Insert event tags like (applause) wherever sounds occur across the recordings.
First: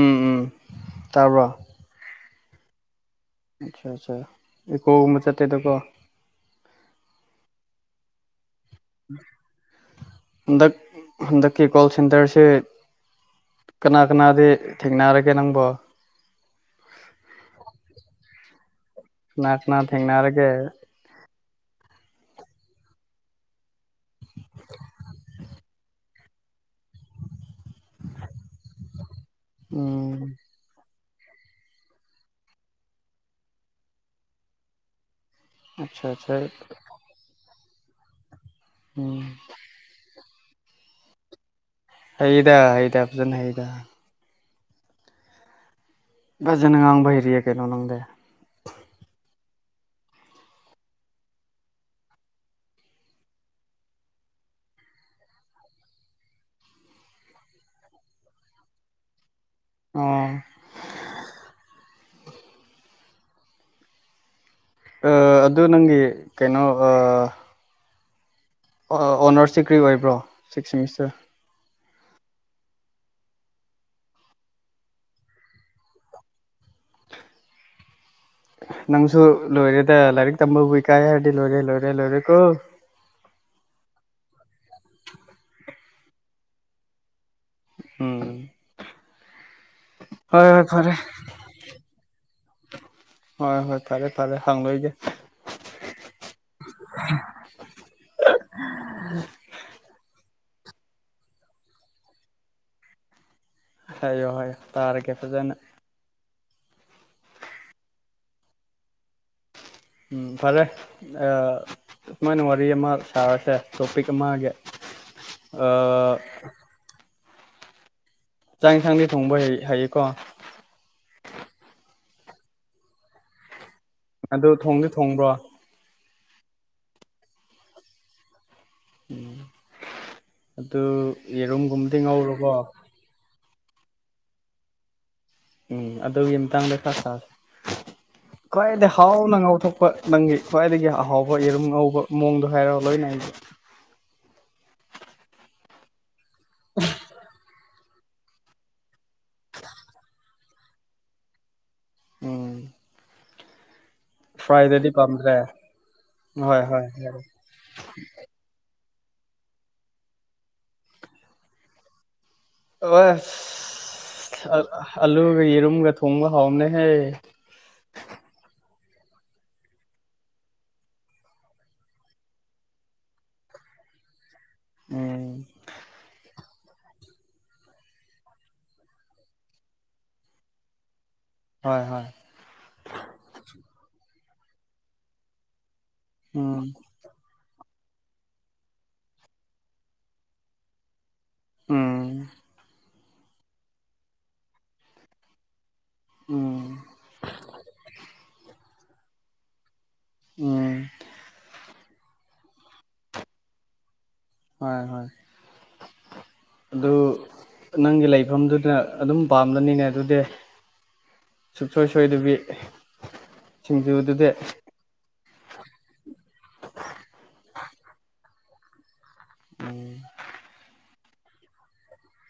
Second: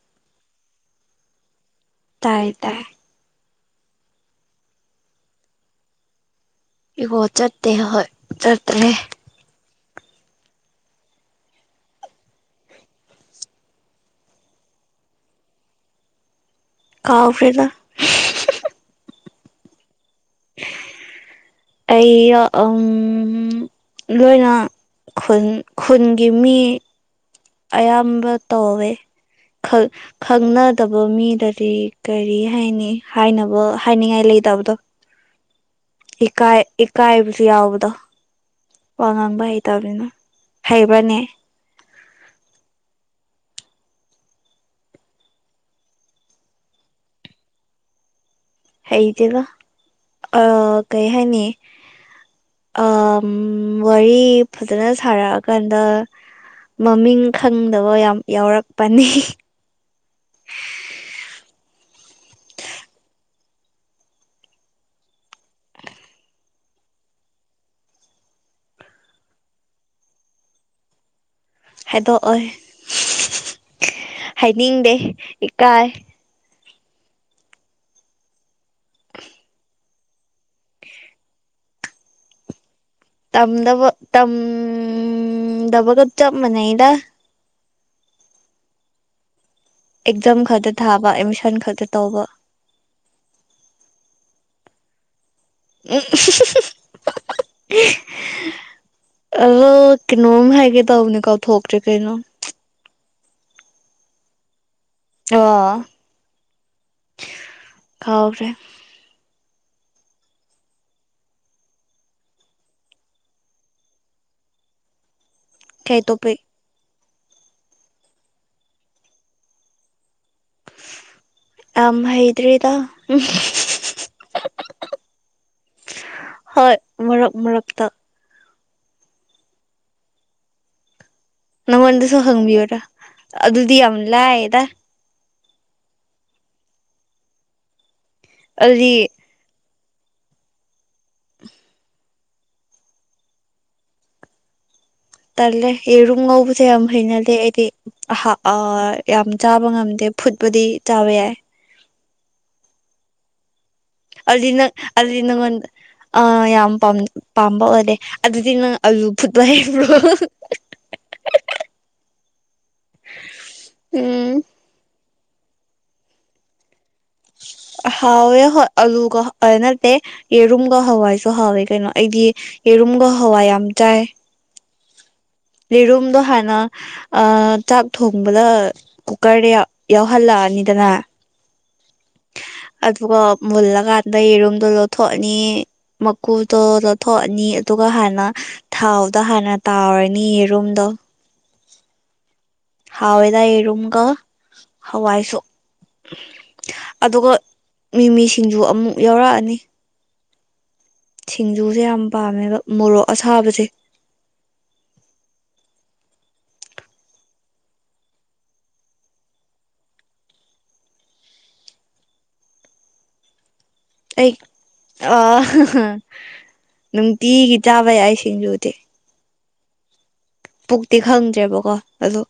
ꯎꯝ ꯎꯝ ꯇꯥꯕ꯭ꯔꯣ ꯇꯥꯏꯌꯦ ꯇꯥꯏ ꯑꯆꯥ ꯑꯠꯆꯥ ꯏꯀꯣꯒꯨꯝꯕ ꯆꯠꯠꯇꯦꯗꯀꯣ ꯏꯒꯣ ꯆꯠꯇꯦ ꯍꯣꯏ ꯆꯠꯇ꯭ꯔꯦ ꯍꯟꯗꯛ ꯍꯟꯗꯛꯀꯤ ꯀꯣꯜ ꯁꯦꯟꯇꯔꯁꯦ ꯀꯅꯥ ꯀꯅꯥꯗꯤ ꯊꯦꯡꯅꯔꯒꯦ ꯅꯪꯕꯣ ꯀꯥꯎꯥꯎꯔꯦꯗ ꯉꯅꯥꯠꯅꯥ ꯊꯦꯡꯅꯔꯒꯦ ꯑꯩ ꯎꯝ ꯂꯣꯏꯅ ꯈꯨꯟ ꯈꯨꯟꯒꯤ ꯃꯤ ꯑꯌꯥꯝꯕ ꯇꯧꯋꯦ ꯎꯝ ꯈꯪꯅꯗꯕ ꯃꯤꯗꯗꯤ ꯀꯔꯤ ꯍꯥꯏꯅꯤ ꯍꯥꯏꯅꯕ ꯍꯥꯏꯅꯤꯡꯉꯥꯏ ꯂꯩꯇꯕꯗꯣ ꯑꯆꯥ ꯑꯆꯥ ꯏꯀꯥꯏ ꯏꯀꯥꯏꯕꯁꯨ ꯌꯥꯎꯕꯗꯣ ꯋꯥ ꯎꯝ ꯉꯥꯡꯕ ꯍꯩꯇꯕꯅꯤꯅ ꯍꯩꯕꯅꯦ ꯍꯩꯗ ꯍꯩꯗ ꯐꯖꯅ ꯍꯩꯗ ꯖꯥꯡ ꯃꯍꯩꯍꯤꯔꯤꯌꯦ ꯀꯩꯅꯣ ꯅꯪꯗ ꯍꯇꯦꯗ ꯑ ꯀꯩ ꯍꯥꯏꯥꯏꯅꯤ ꯑ ꯋꯥꯔꯤ ꯐꯖꯅ ꯁꯥꯔꯛꯑꯀꯥꯟꯗ ꯃꯃꯤꯡ ꯈꯪꯗꯕ ꯌꯥꯝ ꯌꯥꯎꯔꯛꯄꯅꯤ ꯑꯣ ꯑꯗꯨ ꯅꯪꯒꯤ ꯀꯩꯅꯣ ꯑꯣꯅꯔꯁ ꯗꯤ ꯀ꯭ꯔꯤ ꯑꯣꯏꯕ꯭ꯔꯣ ꯁꯤꯛꯁ ꯁꯦꯃꯤꯁꯇꯔ ꯍꯥꯏꯗꯣꯛꯑꯣꯏ ꯍꯥꯏꯅꯤꯡꯗꯦ ꯏꯀꯥꯏ ꯅꯪꯁꯨ ꯂꯣꯏꯔꯦꯗ ꯂꯥꯏꯔꯤꯛ ꯇꯝꯕꯕꯨ ꯏꯀꯥꯏ ꯍꯥꯏꯔꯗꯤ ꯂꯣꯏꯔꯦ ꯂꯣꯏꯔꯦ ꯂꯣꯏꯔꯦ ꯀꯣ ꯇꯝꯗꯕ ꯇꯝ ꯗꯕꯒꯞ ꯆꯞ ꯃꯅꯩꯗ ꯎꯝ ꯑꯦꯛꯖꯥꯝ ꯍꯣꯏ ꯍꯣꯏ ꯈꯛꯇ ꯐꯔꯦ ꯊꯥꯕ ꯑꯦꯠꯃꯤꯁꯟ ꯈꯛꯇ ꯇꯧꯕ ꯍꯣꯏ ꯍꯣꯏ ꯐꯔꯦ ꯐꯔꯦ ꯍꯪ ꯂꯣꯏꯒꯦ ꯎ ꯑ ꯀꯅꯣꯃ ꯍꯥꯏꯒꯦ ꯇꯅꯤ ꯀꯥꯎ ꯊꯣꯛꯀ ꯆ ꯀꯩꯅ ꯍꯥꯏꯌꯣ ꯍꯥꯏꯌꯣ ꯇꯥꯔꯒꯦ ꯐꯖꯅ ꯀꯥꯎꯦ ꯎꯝ ꯐꯔꯦ ꯁꯨꯃꯥꯏꯅ ꯋꯥꯔꯤ ꯑꯃ ꯁꯥꯔꯁꯦ ꯇꯣꯄꯤꯛ ꯑꯃꯒꯤ (inaudible) ꯀꯩꯇꯣꯄ ꯆꯥꯛ ꯌꯦꯟꯁꯥꯡꯗꯤ ꯊꯣꯡꯕ ꯍꯥꯏꯌꯦꯀꯣ ꯇꯝ ꯍꯩꯗ꯭ꯔꯤꯗ ꯎꯝ ꯑꯗꯨ ꯊꯣꯡꯗꯤ ꯊꯣꯡꯕ꯭ꯔꯣ ꯍꯣꯏ ꯃꯔꯛ ꯃꯔꯛꯇ ꯎꯝ ꯑꯗꯨ ꯌꯦꯔꯨꯝꯒꯨꯝꯗꯤ ꯉꯧꯔꯨꯔꯕꯣ ꯑꯗꯨꯗꯤꯌꯥꯂ ꯑꯦꯗꯥ ꯎꯝ ꯑꯗꯨꯒꯤ ꯃꯇꯥꯡꯗ ꯈꯔ ꯁꯥꯥꯁꯦ ꯑꯗꯨꯗꯤ ꯈ꯭ꯋꯥꯏꯗꯒꯤꯩ ꯍꯥꯎꯅ ꯉꯥꯎꯊꯣꯛꯄ ꯅꯪꯒꯤ ꯈ꯭ꯋꯥꯏꯗꯒꯤ ꯑꯍꯥꯎꯕ ꯌꯦꯔꯨꯝ ꯉꯧꯕ ꯃꯑꯣꯡꯗꯣ ꯍꯥꯏꯔꯣ ꯂꯣꯏꯅ ꯑꯩꯁ ꯇꯜꯂꯦ ꯌꯦꯔꯨꯝ ꯉꯧꯕꯁꯦ ꯌꯥꯝ ꯐꯩꯅꯗꯦ ꯑꯩꯗꯤ ꯌꯥꯝ ꯆꯥꯕ ꯉꯝꯗꯦ ꯐꯨꯠꯄꯨꯗꯤ ꯆꯥꯕ ꯌꯥꯏ ꯎꯝ ꯑꯗꯨꯗꯤ ꯅꯪ ꯐ꯭ꯔꯥꯏꯗꯗꯤ ꯑꯗꯨꯗꯤ ꯄꯥꯝꯗ꯭ꯔꯦ ꯅꯪꯣꯟ ꯑ ꯍꯣꯏ ꯌꯥꯝ ꯍꯣꯏ ꯍꯥꯏꯔꯣ ꯄꯥꯝꯕ ꯑꯣꯏꯔꯦ ꯑꯗꯨꯗꯤ ꯅꯪ ꯑꯂꯨ ꯐꯨꯠꯄ ꯍꯥꯏꯕ꯭ꯔꯣ ꯑꯣꯁ ꯑꯂꯨꯒ ꯌꯦꯔꯨꯝꯒ ꯊꯣꯡꯕ ꯍꯥꯎꯅꯦꯍꯦ ꯍꯥꯎꯋꯦ ꯍꯣꯏ ꯑꯂꯨꯒ ꯅꯠꯇꯦ ꯌꯦꯔꯨꯝꯒ ꯍꯋꯥꯏꯁꯨ ꯍꯥꯎꯋꯦ ꯀꯩꯅꯣ ꯑꯩꯗꯤ ꯌꯦꯔꯨꯝꯒ ꯍꯋꯥꯏ ꯌꯥꯝ ꯖꯏ ꯎꯝ ꯔꯔꯨꯝꯗ ꯍ ꯑꯗꯨ ꯆꯥꯛ ꯊꯣꯡꯕꯗ ꯀꯨꯀꯔꯗ ꯌꯥꯎꯍꯜꯂꯛꯑꯅꯤꯗꯅ ꯍꯣꯏ ꯍꯣꯏ ꯑꯗꯨꯒ ꯃꯨꯜꯂꯀꯥꯟꯗ ꯌꯦꯔꯨꯝꯗꯣ ꯂꯧꯊꯣꯛꯑꯅꯤ ꯎꯝ ꯃꯀꯨꯗꯣꯗ ꯊꯣꯛꯑꯅꯤ ꯑꯗꯨꯒ ꯍꯥꯟꯅ ꯊꯥꯎꯗ ꯍꯥꯟꯅ ꯇꯥꯎꯔꯅꯤ ꯌꯦꯔꯨꯝꯗꯣ ꯎꯝ ꯍꯥꯎꯦꯗ ꯌꯦꯔꯨꯝꯒ ꯍꯋꯥꯏꯁꯨꯣ ꯎꯝ ꯑꯗꯨꯒ ꯃꯤꯃꯤꯁꯤꯡꯖ ꯑꯃꯨꯛ ꯌꯥꯎꯔꯛꯑꯅꯤ ꯎꯝ ꯁꯤꯡꯖꯨꯁꯦ ꯌꯥꯝ ꯄꯥꯝꯃꯦꯕ ꯃꯣꯔꯣꯛ ꯑꯁꯥꯕꯁꯦ ꯍꯣꯏ ꯍꯣꯏ ꯑꯗꯨ ꯅꯪꯒꯤ ꯂꯩꯐꯝꯗꯨꯗ ꯑꯗꯨꯝ ꯄꯥꯝꯝꯕꯅꯤꯅꯦ ꯑꯗꯨꯗꯤ ꯁꯨꯡꯁꯣꯏ ꯁꯣꯏꯗꯕꯤ ꯁꯤꯡꯖꯨꯗꯨꯗꯤ ꯑꯩ ꯑ ꯅꯨꯡꯇꯤꯒꯤ ꯆꯥꯕ ꯌꯥꯏ ꯁꯤꯡꯖꯨ ꯑꯣꯀꯦ ꯎꯝ ꯍꯧꯨꯛꯇꯤ ꯈꯪꯗ꯭ꯔꯦꯕꯀꯣ ꯑꯣ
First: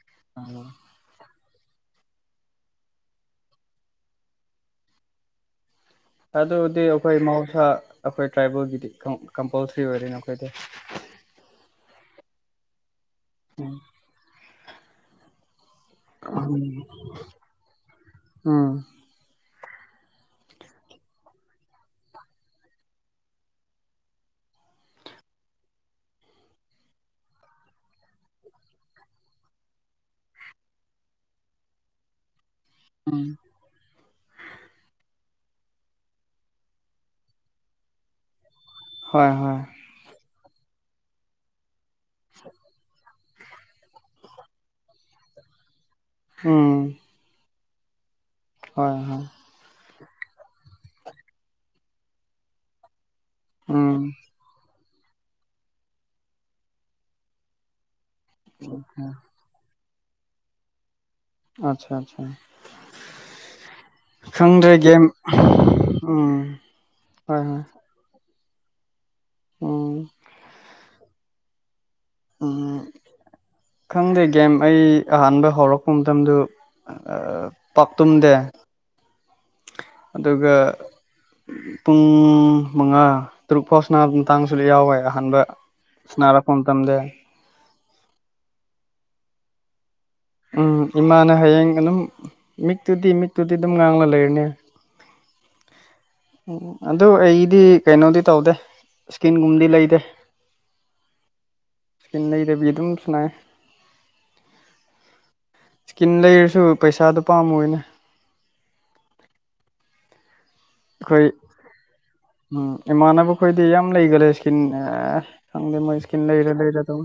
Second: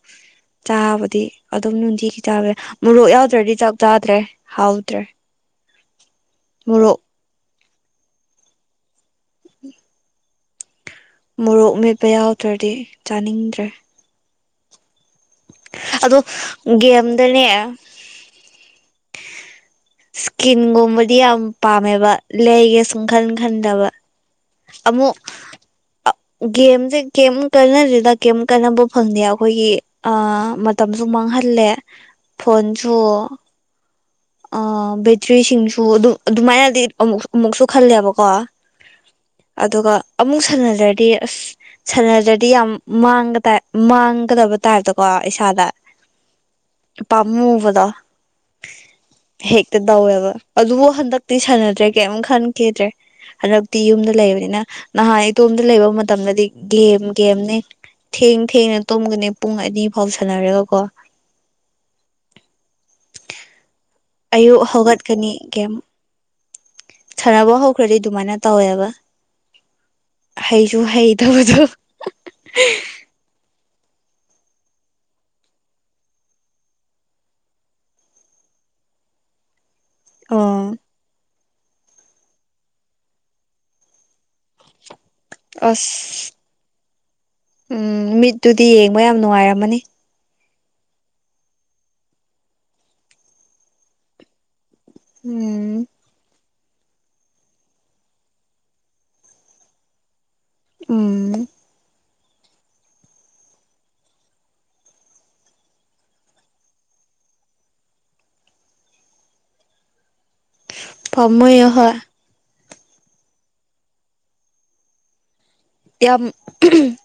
ꯆꯥꯕꯗꯤ ꯑꯗꯨꯝ ꯅꯨꯡꯊꯤꯒꯤ ꯆꯥꯕ ꯃꯣꯔꯣꯛ ꯌꯥꯎꯗ꯭ꯔꯗꯤ ꯆꯥꯛ ꯆꯥꯗ꯭ꯔꯦ ꯍꯥꯎꯗ꯭ꯔꯦ ꯑꯗꯨꯗꯤ ꯃꯣꯔꯣꯛ ꯑꯩꯈꯣꯏ ꯃꯍꯧꯁꯥ ꯑꯩꯈꯣꯏ ꯇ꯭ꯔꯥꯏꯕꯦꯜꯒꯤꯗꯤ ꯀꯝꯄꯜꯁꯔꯤ ꯑꯣꯏꯔꯦꯅꯣ ꯍꯥꯏꯩꯗ ꯃꯣꯔꯣꯛ ꯃꯦꯠꯄ ꯌꯥꯎꯗ꯭ꯔꯗꯤ ꯆꯥꯅꯤꯡꯗ꯭ꯔꯦ ꯑꯗ ꯦꯝꯗꯅꯦ ꯎꯝ ꯏꯁꯀꯤꯟꯒꯨꯝꯕꯗꯤ ꯌꯥꯝ ꯄꯥꯝꯃꯦꯕ ꯂꯩꯒꯦ ꯁꯨꯝ ꯈꯟ ꯈꯟꯗꯕ ꯑꯃꯃꯣ (inaudible) ꯒꯦꯝꯁꯦ ꯀꯦꯝ ꯀꯥꯟꯅꯁꯤꯗ ꯀꯩꯝ ꯀꯥꯟꯅꯕ ꯐꯪꯗꯦ ꯑꯩꯈꯣꯏꯒꯤ ꯑ ꯃꯇꯝꯁꯨ ꯃꯥꯡꯍ ꯜꯂꯦ ꯐꯣꯟꯣꯟꯁꯨ ꯎꯝ ꯑ ꯕꯦꯇ꯭ꯔꯤꯁꯤꯡꯁꯨ ꯑꯗꯨꯝ ꯑꯗꯨꯃꯥꯏꯅꯗꯤ ꯑꯃꯨ ꯑꯃꯨꯛꯁꯨ ꯈꯜꯂꯦꯕꯀꯣ ꯍꯣꯏ ꯍꯣꯏ ꯑꯗꯨꯒ ꯑꯃꯨꯛ ꯁꯥꯟꯅꯖ꯭ꯔꯗꯤ ꯑꯁ ꯁꯥꯟꯅꯖ꯭ꯔꯗꯤ ꯌꯥꯝ ꯃꯥꯡꯒ ꯇꯥꯏ ꯃꯥꯡꯒꯗꯕ ꯇꯥꯏꯞꯇꯀꯣ ꯄꯩꯁꯥꯗ ꯎꯝ ꯏ ꯄꯝꯃꯨꯕꯗꯣ ꯍꯣꯏ ꯍꯣꯏ ꯇꯧꯋꯦꯕ ꯑꯗꯨꯕꯨ ꯍꯟꯗꯛꯇꯤ ꯁꯥꯟꯅꯗ꯭ꯔꯦ ꯀꯩꯝ ꯈꯟꯈꯤꯦꯗ꯭ꯔꯦ ꯍꯟꯗꯛꯇꯤ ꯎꯝ ꯌꯨꯝꯗ ꯂꯩꯕꯅꯤꯅ ꯅꯍꯥꯟ ꯏꯇꯣꯝꯗ ꯂꯩꯕ ꯃꯇꯝꯗꯗꯤ ꯒꯦꯝ ꯒꯦꯝꯅꯤ ꯊꯦꯡ ꯊꯦꯡꯅ ꯇꯨꯝꯒꯅꯤ ꯄꯨꯡ ꯑꯅꯤ ꯐꯥꯎ ꯁꯥꯟꯅꯔꯒꯀꯣ ꯑꯆꯥ ꯑꯆꯥ ꯑꯌꯨꯛ ꯍꯧꯒꯠꯀꯅꯤ ꯒꯦꯝ ꯎꯝ ꯍꯣꯏ ꯁꯥꯟꯅꯕ ꯍꯣꯏ ꯍꯧꯈ꯭ꯔꯗꯤ ꯑꯗꯨꯃꯥꯏꯅ ꯇꯧꯋꯦꯕ ꯎꯝ ꯍꯩꯁꯨ ꯍꯩꯇꯕꯗꯣ ꯎꯝ ꯈꯪꯗꯦ ꯒꯦꯝ ꯑꯩ ꯑꯍꯥꯟꯕ ꯍꯧꯔꯛꯄ ꯃꯇꯝꯗꯨ ꯄꯥꯛꯥꯛꯇꯨꯝꯗꯦ ꯑꯗꯨꯒ ꯑꯣ ꯄꯨꯡ ꯃꯉꯥ ꯇꯔꯨꯛ ꯐꯥꯎꯁꯤꯅ ꯑꯗꯨꯝ ꯇꯥꯡꯁꯨ ꯌꯥꯎꯋꯦ ꯑꯍꯥꯟꯕ ꯑꯁ ꯁꯥꯟꯅꯥꯔꯛꯄ ꯃꯇꯝꯗ ꯎꯝ ꯃꯤꯠꯇꯨꯗꯤ ꯌꯦꯡꯕ ꯌꯥꯝ ꯅꯨꯡꯉꯥꯏꯔꯝꯃꯅꯤ ꯎꯝ ꯏꯃꯥꯅ ꯍꯌꯦꯡ ꯑꯗꯨꯝ ꯃꯤꯛꯇꯨꯗꯤ ꯃꯤꯠꯇꯨꯗꯤ ꯑꯗꯨꯝ ꯉꯥꯡꯂ ꯂꯩꯔꯅꯤ ꯎꯝ ꯎꯝ ꯑꯗꯨ ꯑꯩꯗꯤ ꯀꯩꯅꯣꯗꯤ ꯇꯧꯗꯦ ꯏꯁꯀꯤꯟꯒꯨꯝꯗꯤ ꯂꯩꯗꯦ ꯎꯝ ꯏꯁꯀꯤ ꯂꯩꯗꯕꯤ ꯑꯗꯨꯝ ꯁꯅꯥ ꯏꯁꯀꯤꯟ ꯂꯩꯔꯁꯨ ꯄꯩꯁꯥꯗꯣ ꯄꯥꯝꯃꯨꯅꯦ ꯑꯩꯈꯣꯏ ꯐꯃꯣꯏꯍ ꯎꯝ ꯏꯃꯥꯟꯅꯕꯈꯣꯏꯗꯤ ꯌꯥꯝ ꯂꯩꯒꯜꯂꯦ ꯏꯁꯀꯤꯟ ꯈꯪꯗꯦ ꯃꯣꯏ ꯏꯁꯀꯤꯟ ꯌꯥꯝ ꯂꯩꯔ ꯎ ꯂꯩꯔ ꯇꯧ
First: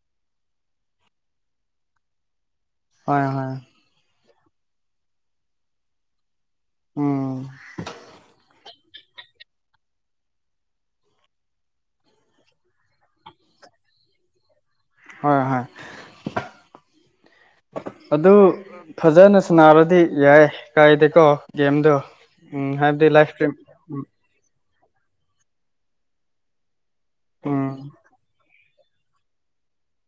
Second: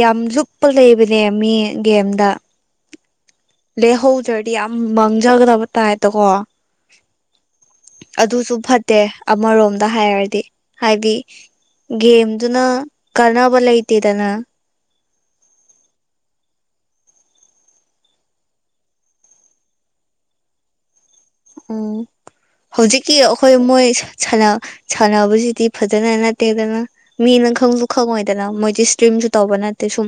ꯌꯥꯝ ꯂꯨꯞꯄ ꯂꯩꯕ ꯂꯦꯝꯃꯤ ꯒꯦꯝꯗ ꯍꯣꯏ ꯍꯣꯏ ꯂ ꯍꯧ ꯆ ꯌꯥꯝ ꯃꯪꯖꯒꯗꯕ ꯇꯥꯏꯠꯇ ꯀꯣ ꯎꯝ ꯗꯦ ꯑꯃꯔꯣꯝꯗ ꯍꯥꯏꯔꯗꯤ ꯍꯥꯏꯕꯤ ꯒꯦꯝꯗꯨꯅ ꯀꯥꯟꯅꯕ ꯂꯩꯇꯦꯗꯅ ꯍꯣꯏ ꯍꯣꯏ ꯑꯗꯨ ꯐꯖꯅ ꯁꯅꯥꯔꯗꯤ ꯌꯥꯏ ꯀꯥꯏꯗ ꯎꯝ ꯍꯧꯖꯤꯛꯀꯤ ꯂꯥꯏꯐ ꯏꯁꯇ꯭ꯔꯤꯝ ꯑꯩꯈꯣꯏ ꯃꯣꯏ ꯁꯥꯟꯅꯕꯁꯤꯗꯤ ꯐꯖꯅ ꯅꯠꯇꯦꯗꯅ ꯃꯤꯅ ꯎꯝ ꯈꯪꯁꯨ ꯈꯪꯉꯣꯏꯗꯅ ꯃꯣꯏ ꯏꯁꯇ꯭ꯔꯤꯝꯁꯨ ꯇꯧꯕ ꯅꯠꯇꯦ ꯁꯨꯝ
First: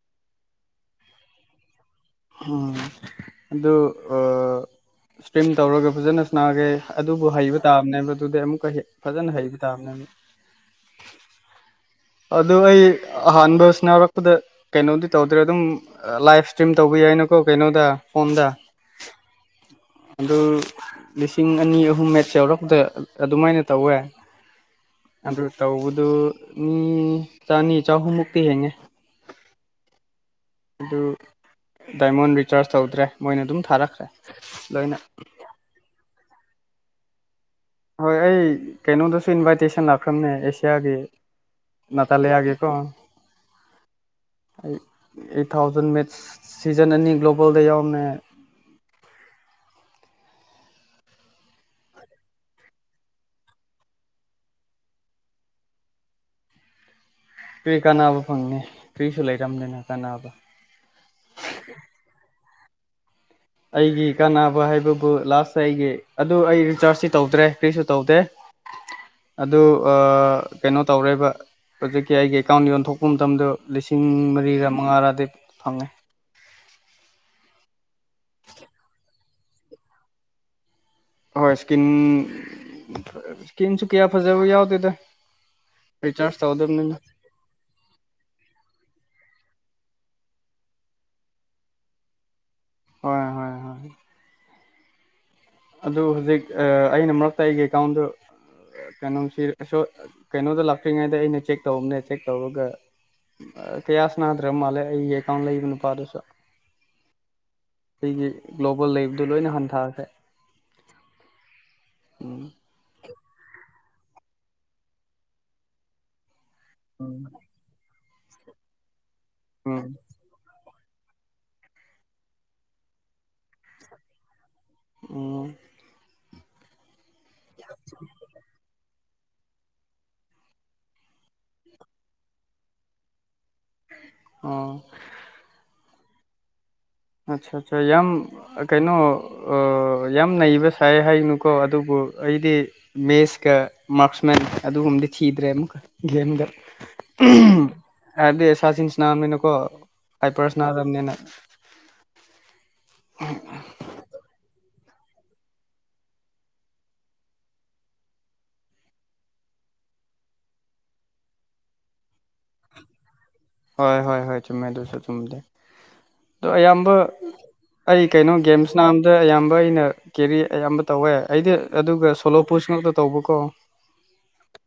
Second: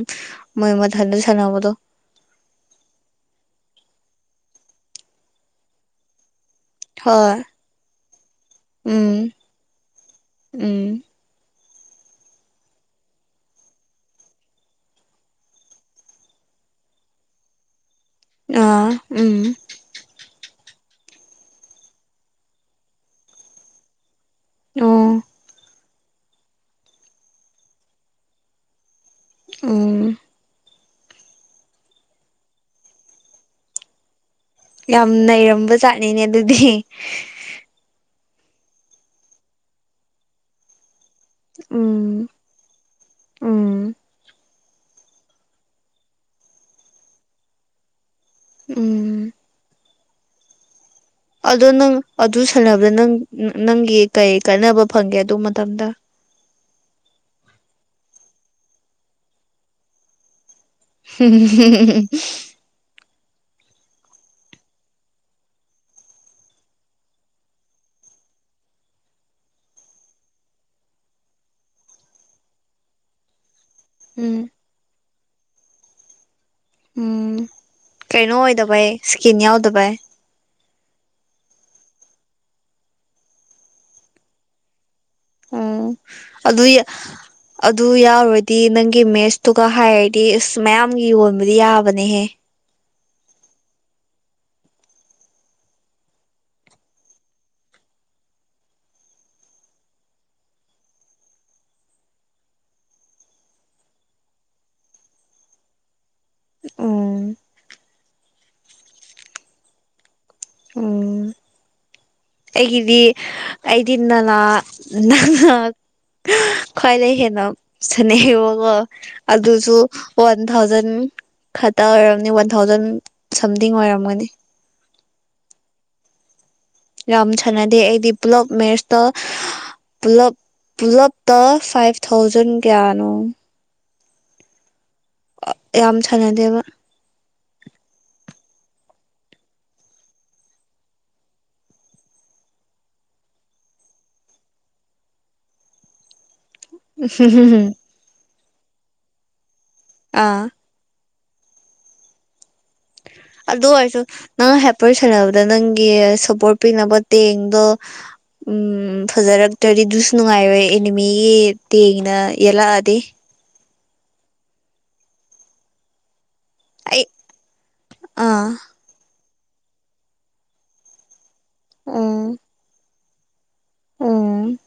ꯃꯣꯏ ꯃꯊꯟꯗ ꯁꯥꯟꯅꯕꯗꯣ ꯎ ꯑꯗꯨ ꯏꯁꯇ꯭ꯔꯤꯝ ꯇꯧꯔꯒ ꯐꯖꯅ ꯅꯥꯒꯦ ꯑꯗꯨꯕꯨ ꯍꯣꯏ ꯍꯩꯕ ꯇꯥꯕꯅꯦꯕ ꯑꯗꯨꯗꯤ ꯑꯃꯨꯛꯀ ꯐꯖꯅ ꯍꯩꯕ ꯇꯥꯕꯅꯦꯕ ꯍ ꯑꯗꯨꯣ ꯑꯩ ꯑꯍꯥꯟꯕꯁꯤꯅꯥꯎꯔꯛꯄꯗ ꯀꯩꯅꯣꯗꯤ ꯇꯧꯗ꯭ꯔꯦ ꯑꯗꯨꯝ ꯂꯥꯏꯚ ꯏꯁꯇ꯭ꯔꯤꯝ ꯇꯧꯕ ꯌꯥꯏ ꯌꯥꯏꯅꯀꯣ ꯀꯩꯅꯣꯗ ꯐꯣꯟꯣꯟꯗ ꯑꯥ ꯎꯝ ꯑꯗꯨ ꯂꯤꯁꯤꯡ ꯑꯅꯤ ꯑꯍꯨꯝ ꯃꯦꯠ ꯌꯧꯔꯛꯗ ꯑꯗꯨꯃꯥꯏꯅ ꯇꯧꯋꯦ ꯑꯣ ꯑꯗꯨ ꯇꯧꯕꯗꯨ ꯃꯤ ꯆꯅꯤ ꯆꯍꯨꯝꯃꯨꯛꯇꯤ ꯍꯦꯡꯉꯦ ꯑꯣ ꯑꯗꯨ ꯗꯥꯏꯃꯣꯟ ꯔꯤꯆꯥꯔꯖ ꯇꯧꯗ꯭ꯔꯦ ꯃꯣꯏꯅ ꯑꯗꯨꯝ ꯊꯥꯔꯛꯈ꯭ꯔꯦ ꯂꯣꯏꯅ ꯌꯥꯝ ꯅꯩꯔꯝꯕ ꯆꯥꯠꯅꯤꯅꯦ ꯑꯗꯨꯗꯤ ꯍꯣꯏ ꯑꯩ ꯀꯩꯅꯣꯗꯁꯨ ꯏꯟꯚꯥꯏꯇꯦꯁꯟ ꯂꯥꯛꯈ꯭ꯔꯕꯅꯦ ꯑꯦꯁꯤꯌꯥꯒꯤ ꯎꯝ ꯅꯇꯥꯂꯤꯌꯥꯒꯤꯀꯣ ꯎꯝ ꯑꯩ ꯑꯩꯠ ꯊꯥꯎꯖꯟ ꯃꯦꯠꯁ ꯁꯤꯖꯟ ꯑꯅꯤ ꯒ꯭ꯂꯣꯕꯜꯗ ꯌꯥꯎꯅ ꯎꯝ ꯑꯗꯣ ꯅꯪ ꯑꯗꯨ ꯁꯥꯟꯅꯕꯗ ꯅꯪ ꯅꯪꯒꯤ ꯀꯩ ꯀꯥꯟꯅꯕ ꯐꯪꯒꯦ ꯑꯗꯨ ꯃꯇꯝꯗ ꯐꯔꯤ ꯀꯥꯅꯕ ꯐꯪꯅꯤ ꯀ꯭ꯔꯤꯁꯨ ꯂꯩꯔꯝꯅꯤꯅ ꯀꯥꯅꯕ ꯎꯝ ꯑꯩꯒꯤ ꯀꯥꯟꯅꯕ ꯍꯥꯏꯕꯕꯨ ꯂꯥꯁꯇ ꯑꯩꯒꯤ ꯑꯗꯨ ꯑꯩ ꯔꯤꯆꯥꯔꯖꯁꯤ ꯇꯧꯗ꯭ꯔꯦ ꯐ꯭ꯔꯤꯁꯨ ꯇꯧꯗꯦ ꯑꯗꯨ ꯑ ꯀꯩꯅꯣ ꯇꯧꯔꯦꯕ ꯍꯧꯖꯤꯛꯀꯤ ꯑꯩꯒꯤ ꯑꯦꯀꯥꯎꯟ ꯌꯣꯟꯊꯣꯛꯄ ꯃꯇꯝꯗ ꯂꯤꯁꯤꯡ ꯎꯝ ꯃꯔꯤꯒ ꯃꯉꯥꯔꯗꯤ ꯐꯪꯉꯦ ꯎꯝ ꯀꯩꯅꯣ ꯑꯣꯏꯗꯕꯩ ꯏꯁꯀꯤꯟ ꯌꯥꯎꯗꯕꯩ ꯍꯣꯏ ꯏꯁꯀꯤꯟ ꯏꯁꯀꯤꯟꯁꯨ ꯀꯌꯥ ꯐꯖꯕ ꯌꯥꯎꯗꯦꯗ ꯎꯝ ꯔꯤꯆꯥꯔꯖ ꯑꯗꯨ ꯇꯧꯗꯕꯅꯤꯅ ꯑꯗꯨ ꯌꯥꯔꯣꯏꯗꯤ ꯅꯪꯒꯤ ꯃꯦꯁ ꯑꯗꯨꯒ ꯍꯥꯏꯔꯗꯤ ꯑꯁ ꯃꯌꯥꯝꯒꯤ ꯌꯣꯟꯕꯗꯤ ꯌꯥꯕꯅꯦꯍꯦ ꯍꯣꯏ ꯍꯣꯏ ꯍꯣꯏ ꯑꯗꯨ ꯍꯧꯖꯤꯛ ꯑꯩꯅ ꯃꯔꯛꯇ ꯑꯩꯒꯤ ꯑꯦꯀꯥꯎꯟꯗꯨ ꯀꯩꯅꯣꯁꯤ ꯀꯩꯅꯣꯗ ꯂꯥꯛꯇ꯭ꯔꯤꯉꯩꯗ ꯑꯩꯅ ꯆꯦꯛ ꯇꯧꯕꯅꯦ ꯆꯦꯛ ꯇꯧꯔꯒ ꯀꯌꯥꯁ ꯅꯥꯗ꯭ꯔꯕ ꯃꯥꯜꯂꯦ ꯑꯩꯒꯤ ꯑꯦꯀꯥꯎꯟ ꯂꯩꯕꯅꯄꯥꯥꯗꯨꯁꯨ ꯎꯝ ꯑꯩꯒꯤ ꯒ꯭ꯂꯣꯕꯦꯜ ꯂꯩꯕꯗꯨ ꯂꯣꯏꯅ ꯍꯟꯊꯈ꯭ꯔꯦ ꯎꯝ ꯎꯝ ꯑꯩꯒꯤꯗꯤ ꯑꯩꯗꯤ ꯅꯅꯥ ꯅ ꯈ꯭ꯋꯥꯏꯗꯒꯤꯩ ꯍꯦꯟꯅ ꯁꯅꯩꯑꯌꯦꯕꯀꯣ ꯑꯗꯨꯁꯨ ꯎꯝ ꯋꯥꯟ ꯊꯥꯎꯖꯟ ꯎꯝ ꯈꯇ ꯑꯣꯏꯔꯝꯅꯤ ꯋꯥꯟ ꯊꯥꯎꯖꯟ ꯁꯝꯊꯤꯡ ꯑꯣꯏꯔꯝꯒꯅꯤ ꯑꯣ ꯌꯥꯝ ꯁꯥꯟꯅꯗꯦ ꯑꯩꯗꯤ ꯄꯨꯂꯞ ꯃꯦꯁ ꯄꯨ ꯄꯨꯂꯞꯇ ꯐꯥꯏꯚ ꯊꯥꯎꯖꯟ ꯀꯌꯥꯅꯣ ꯑꯣ ꯌꯥꯝ ꯁꯥꯟꯅꯗꯦꯕ ꯑꯠꯆꯥ ꯑꯠꯆꯥ ꯌꯥꯝ ꯀꯩꯅꯣ ꯌꯥꯝ ꯅꯩꯕ ꯁꯥꯏ ꯍꯥꯏꯅꯨꯀꯣ ꯑꯗꯨꯕꯨ ꯑꯩꯗꯤ ꯃꯦꯁꯀ ꯃꯥꯛꯁꯃꯦꯟ ꯑꯗꯨꯒꯨꯝꯕꯗꯤ ꯊꯤꯗ꯭ꯔꯦ ꯑꯃꯨꯛꯀ ꯒꯦꯝꯗ ꯍꯝ ꯑꯗꯤ ꯁꯥꯁꯤꯁꯤꯅꯥꯅꯤ ꯅꯅꯀꯣ ꯍꯥꯏꯥꯏ ꯑꯥ ꯄꯔꯁ ꯑꯗꯨꯅꯤ ꯅꯦꯅꯦ ꯑꯗꯨ ꯍꯥꯏꯁꯨ ꯅꯪ ꯍ ꯄꯔ ꯁꯥꯟꯅꯕꯗ ꯅꯪꯒꯤ ꯁꯞꯄꯣꯔꯠ ꯄꯤꯅꯕ ꯇꯦꯡꯗꯣ ꯎꯝ ꯐꯖꯔꯛꯇ꯭ꯔꯗꯤ ꯑꯗꯨꯁꯨ ꯅꯨꯡꯉꯥꯏꯔꯣꯏ ꯑꯦꯅꯤꯃꯤꯒꯤ ꯇꯦꯡꯅ ꯌꯦꯜꯂꯛꯑꯗꯤ ꯍꯣꯏ ꯍꯣꯏ ꯍꯣꯏ ꯆꯃꯦꯗꯨꯁꯨ ꯆꯗ ꯑꯗꯣ ꯑꯌꯥꯝꯕ ꯑꯩ ꯑꯩ ꯀꯩꯅꯣ ꯑꯥ ꯒꯦꯝꯁ ꯅꯥꯝꯗ ꯑꯌꯥꯝꯕ ꯑꯩꯅ ꯀꯦꯔꯤ ꯑꯌꯥꯝꯕ ꯇꯧꯋꯦ ꯑꯩꯗꯤ ꯑꯗꯨꯒ ꯎꯝ ꯁꯣꯂꯣ ꯄꯨꯁ ꯉꯛꯇ ꯇꯧꯕꯀꯣ ꯎꯝ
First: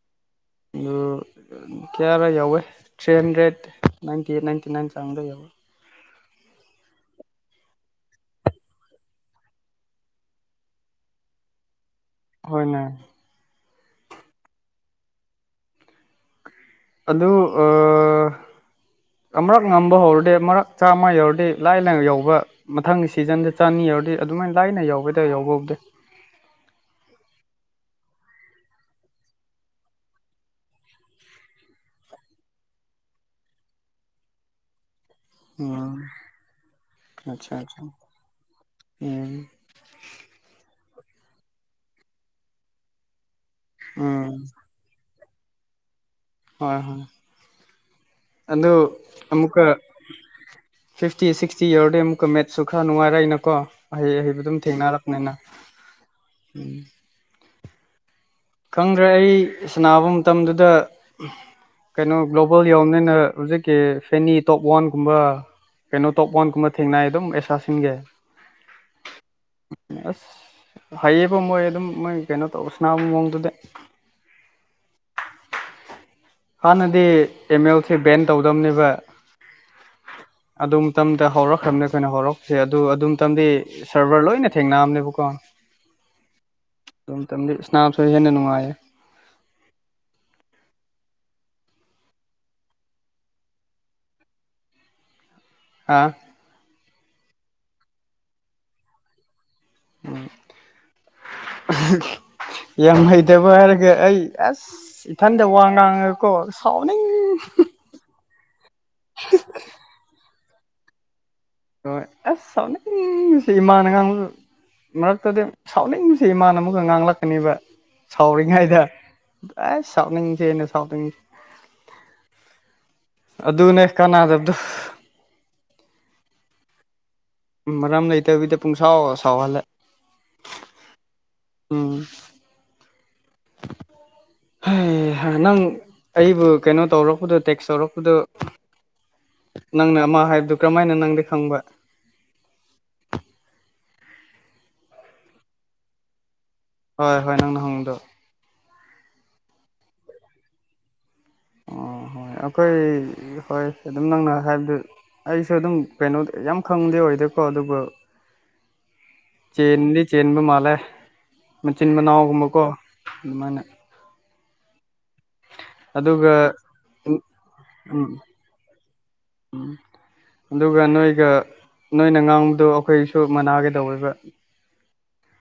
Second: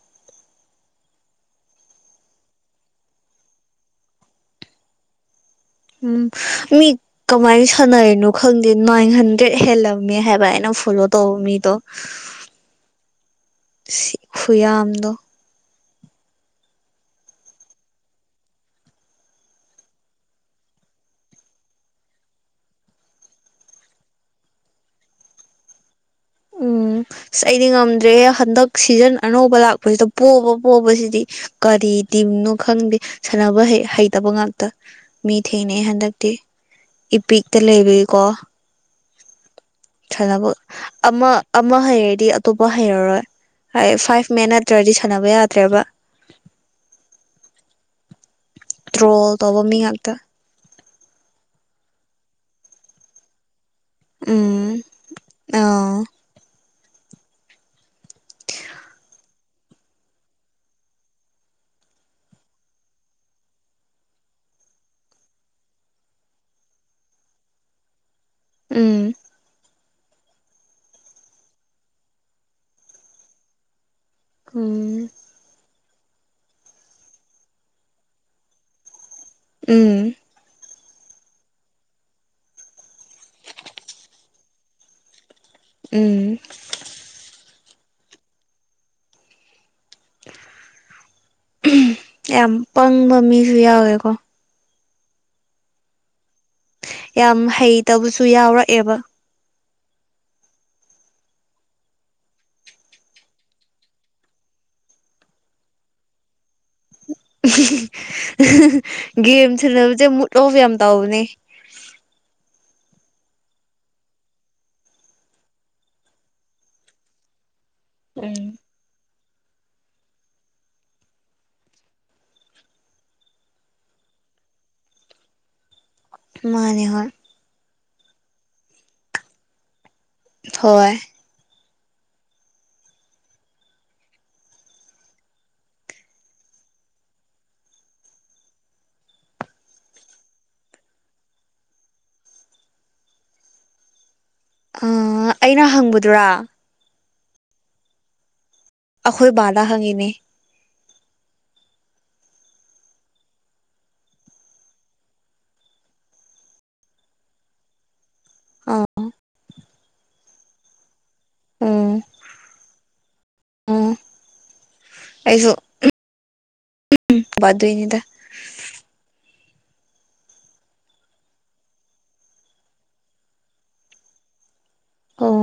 ꯑꯗꯨ ꯀꯌꯥꯔꯥ ꯌꯥꯎꯋꯦ ꯊ꯭ꯔꯤ ꯍꯟꯗ꯭ꯔꯦꯠ ꯅꯥꯟꯇꯤ ꯏꯟꯇꯤ ꯅꯥꯏꯟ ꯆꯪ ꯕ ꯌꯥꯎ ꯑꯦ ꯎꯝ ꯃꯤ ꯀꯃꯥꯏꯅ ꯁꯥꯟꯅꯔꯤꯅꯣ ꯈꯪꯗꯦ ꯅꯥꯏꯟ ꯍꯟꯗ꯭ꯔꯦꯗ ꯍꯦꯜꯂꯝꯃꯦ ꯍꯥꯏꯕ ꯍꯥꯏꯅ ꯐꯣꯂꯣ ꯇꯣꯕ ꯃꯤꯗꯣ ꯍꯣꯏꯅꯦ ꯁꯤꯈꯨꯌꯥꯝꯝꯗꯣ ꯑꯗꯨ ꯑ ꯑꯃꯨꯔꯛ ꯉꯝꯕ ꯍꯧꯔꯗꯤ ꯃꯔꯛ ꯑꯝꯃ ꯌꯧꯔꯗꯦ ꯂꯥꯏ ꯂꯥꯏ ꯌꯧꯕ ꯃꯊꯪꯒꯤ ꯁꯤꯖꯟꯗ ꯆꯅꯤ ꯌꯥꯎꯔꯗꯤ ꯑꯗꯨꯃꯥꯏꯅ ꯂꯥꯏꯅ ꯌꯥꯎꯕꯗ ꯌꯥꯎꯕ ꯕꯨꯗꯤ ꯎꯝ ꯑꯁ ꯑꯩꯗꯤ ꯉꯝꯗ꯭ꯔꯦꯍꯦ ꯍꯟꯗꯛ ꯁꯤꯖꯟ ꯑꯅꯧꯕ ꯂꯥꯛꯄꯁꯤꯗ ꯄꯣꯕ ꯄꯣꯕꯁꯤꯗꯤ ꯀꯔꯤ ꯇꯤꯝꯅꯣ ꯈꯪꯗꯦ ꯁꯥꯟꯅꯕ ꯍꯩꯇꯕ ꯉꯥꯛꯇ ꯃꯤ ꯊꯦꯡꯅꯩ ꯎꯝ ꯍꯟꯗꯛꯇꯤ ꯏꯄꯤꯛꯇ ꯂꯩꯕꯏꯀꯣ ꯎ ꯈꯅꯕ ꯑꯃ ꯑꯃ ꯍꯩꯔꯗꯤ ꯑꯇꯣꯞꯄ ꯍꯩꯔꯔꯣꯏ ꯍꯥꯏ ꯎꯝ ꯐꯥꯏꯚ ꯃꯦꯟ ꯅꯠꯇ꯭ꯔꯗꯤ ꯁꯥꯟꯅꯕ ꯌꯥꯗ꯭ꯔꯦꯕ ꯍꯣꯏ ꯍꯣꯏ ꯑꯗꯨ ꯇ꯭ꯔꯣꯜ ꯇꯧꯕ ꯑꯃꯨꯛꯀ ꯃꯤ ꯉꯥꯛꯇ ꯐꯤꯐꯇꯤ ꯁꯤꯛꯁꯇꯤ ꯌꯧꯔꯗꯩ ꯑꯃꯨꯛꯀ ꯃꯦꯠꯁꯨ ꯈꯔ ꯅꯨꯡꯉꯥꯏꯔꯏꯅꯀꯣ ꯑꯍꯩ ꯑꯍꯩꯕ ꯑꯗꯨꯝ ꯎꯝ ꯊꯦꯡꯅꯔꯛꯅꯤꯅ ꯑꯥ ꯎꯝ ꯈꯪꯗ꯭ꯔꯦ ꯑꯩ ꯁꯅꯥꯕ ꯃꯇꯝꯗꯨꯗ ꯀꯩꯅꯣ ꯒ꯭ꯂꯣꯕꯜ ꯌꯎꯕꯅꯤꯅ ꯍꯧꯖꯤꯛꯀꯤ ꯐꯦꯅꯤ ꯇꯣꯞ ꯋꯥꯟꯒꯨꯝꯕ ꯀꯩꯅꯣ ꯇꯣꯞ ꯋꯥꯟꯒꯨꯝꯕ ꯊꯦꯡꯅꯏ ꯑꯗꯨꯝ ꯑꯦꯁꯥꯁꯤꯡꯒꯦ ꯎꯝ ꯑꯁ ꯍꯥꯏꯌꯦꯕ ꯃꯣꯏ ꯑꯗꯨꯝ ꯃꯣꯏ ꯀꯩꯅꯣ ꯇꯧꯕ ꯁꯅꯥꯅꯕ ꯃꯑꯣꯡꯗꯨꯗꯤ ꯎ ꯍꯥꯟꯅꯗꯤ ꯑꯦꯝ ꯑꯦꯜꯁꯦ ꯕꯦꯟ ꯇꯧꯗꯝꯕꯅꯦꯕ ꯎꯝ ꯑꯗꯨ ꯃꯇꯝꯗ ꯍꯧꯔꯛꯈ꯭ꯔꯕꯅꯦ ꯑꯩꯈꯣꯏꯅ ꯍꯧꯔꯛꯄꯁꯦ ꯑꯗꯨ ꯑꯗꯨ ꯃꯇꯝꯗꯤ ꯁꯔꯚꯔ ꯂꯣꯏꯅ ꯊꯦꯡꯅꯝꯅꯦꯕꯀꯣ ꯎꯝ ꯅꯥꯝ ꯁꯣ ꯍꯦꯟꯅ ꯅꯨꯡꯉꯥꯏ ꯌꯥꯝ ꯄꯪꯕ ꯃꯤꯁꯨ ꯌꯥꯎꯋꯦꯀꯣ ꯑ ꯌꯥꯝ ꯍꯩꯇꯕꯁꯨ ꯌꯥꯎꯔꯛꯑꯦꯕ ꯎꯝ (unintelligible) ꯌꯥꯝꯡ ꯍꯩꯗꯕ ꯍꯥꯏꯔꯒ ꯑꯩ ꯑꯁ ꯏꯊꯟꯗ ꯋꯥ ꯉꯥꯡꯉꯀꯣ ꯁꯥꯎ ꯒꯦꯝ ꯁꯥꯟꯅꯕꯁꯦ ꯃꯨꯠ ꯑꯣꯐ ꯌꯥꯝ ꯇꯥꯎꯕꯅꯦ ꯍꯣꯏ ꯑꯁ ꯁꯥꯎꯅꯤꯡ ꯅꯤꯡꯕꯁꯦ ꯏꯃꯥꯅ ꯉꯥꯡꯕ ꯃꯔꯛꯇꯗꯤ ꯁꯥꯎꯅꯤꯡꯕꯁꯦ ꯏꯃꯥꯅ ꯑꯃꯨꯛꯒ ꯉꯥꯡꯂꯛꯀꯅꯦꯕ ꯎꯝ ꯁꯥꯎꯔꯤꯉꯩꯗ ꯑꯩꯁ ꯁꯥꯎꯅꯤꯡꯁꯦꯅꯦ ꯁꯥꯎꯅꯤꯡꯁꯦ ꯑꯗꯨꯅꯦ ꯀꯅꯗꯕꯗꯣ ꯃꯥꯅꯦ ꯍꯣꯏ ꯃꯔꯝ ꯂꯩꯇꯕꯤꯗ ꯄꯨꯡꯁꯥꯎ ꯁꯥꯎꯍꯜꯂꯦ ꯍꯣꯏ ꯎꯝ (inaudible) ꯅꯪ ꯑꯩꯕꯨ ꯀꯩꯅꯣ ꯇꯧꯔꯛꯄꯗꯣ ꯇꯦꯛꯁ ꯇꯧꯔꯛꯄꯗꯣ ꯅꯪꯅ ꯑꯃ ꯍꯥꯏꯕꯗꯨ ꯀꯔꯝꯍꯥꯏꯅ ꯅꯪꯗꯤ ꯈꯪꯕ ꯑꯩꯅ ꯍꯪꯕꯗꯨꯔꯥ ꯍꯣꯏ ꯍꯣꯏ ꯅꯪꯅ ꯍꯪꯕꯗꯣ ꯑꯈꯣꯏꯕꯥꯗ ꯍꯪ ꯏꯅꯦ ꯍꯣꯏ ꯑꯩꯈꯣꯏ ꯍꯣꯏ ꯑꯗꯨꯝ ꯅꯪꯅ ꯍꯥꯏꯕꯗꯨ ꯑꯩꯁꯨ ꯑꯗꯨꯝ ꯀꯩꯅꯣ ꯌꯥꯝ ꯈꯪꯕꯗꯤ ꯑꯣꯏꯗꯦꯀꯣ ꯑꯗꯨꯒ ꯑꯥ ꯆꯦꯟꯗꯤ ꯆꯦꯟꯕ ꯃꯥꯜꯂꯦ ꯃꯆꯤꯟ ꯎꯝ ꯃꯅꯥꯎꯒꯨꯝꯕꯀꯣ ꯑꯗꯨꯃꯥꯏꯅ ꯎꯝ ꯑꯩꯁꯨ ꯑꯗꯨꯒ ꯕꯥꯗꯣꯏꯅꯤꯗ ꯎꯝ ꯎꯝ ꯑꯗꯨꯒ ꯅꯣꯏꯒ ꯅꯣꯏꯅ ꯉꯥꯡꯕꯗꯣ ꯑꯩꯈꯣꯏꯁꯨ ꯃꯅꯥꯒꯦꯗꯧꯋꯦꯕ ꯑꯣ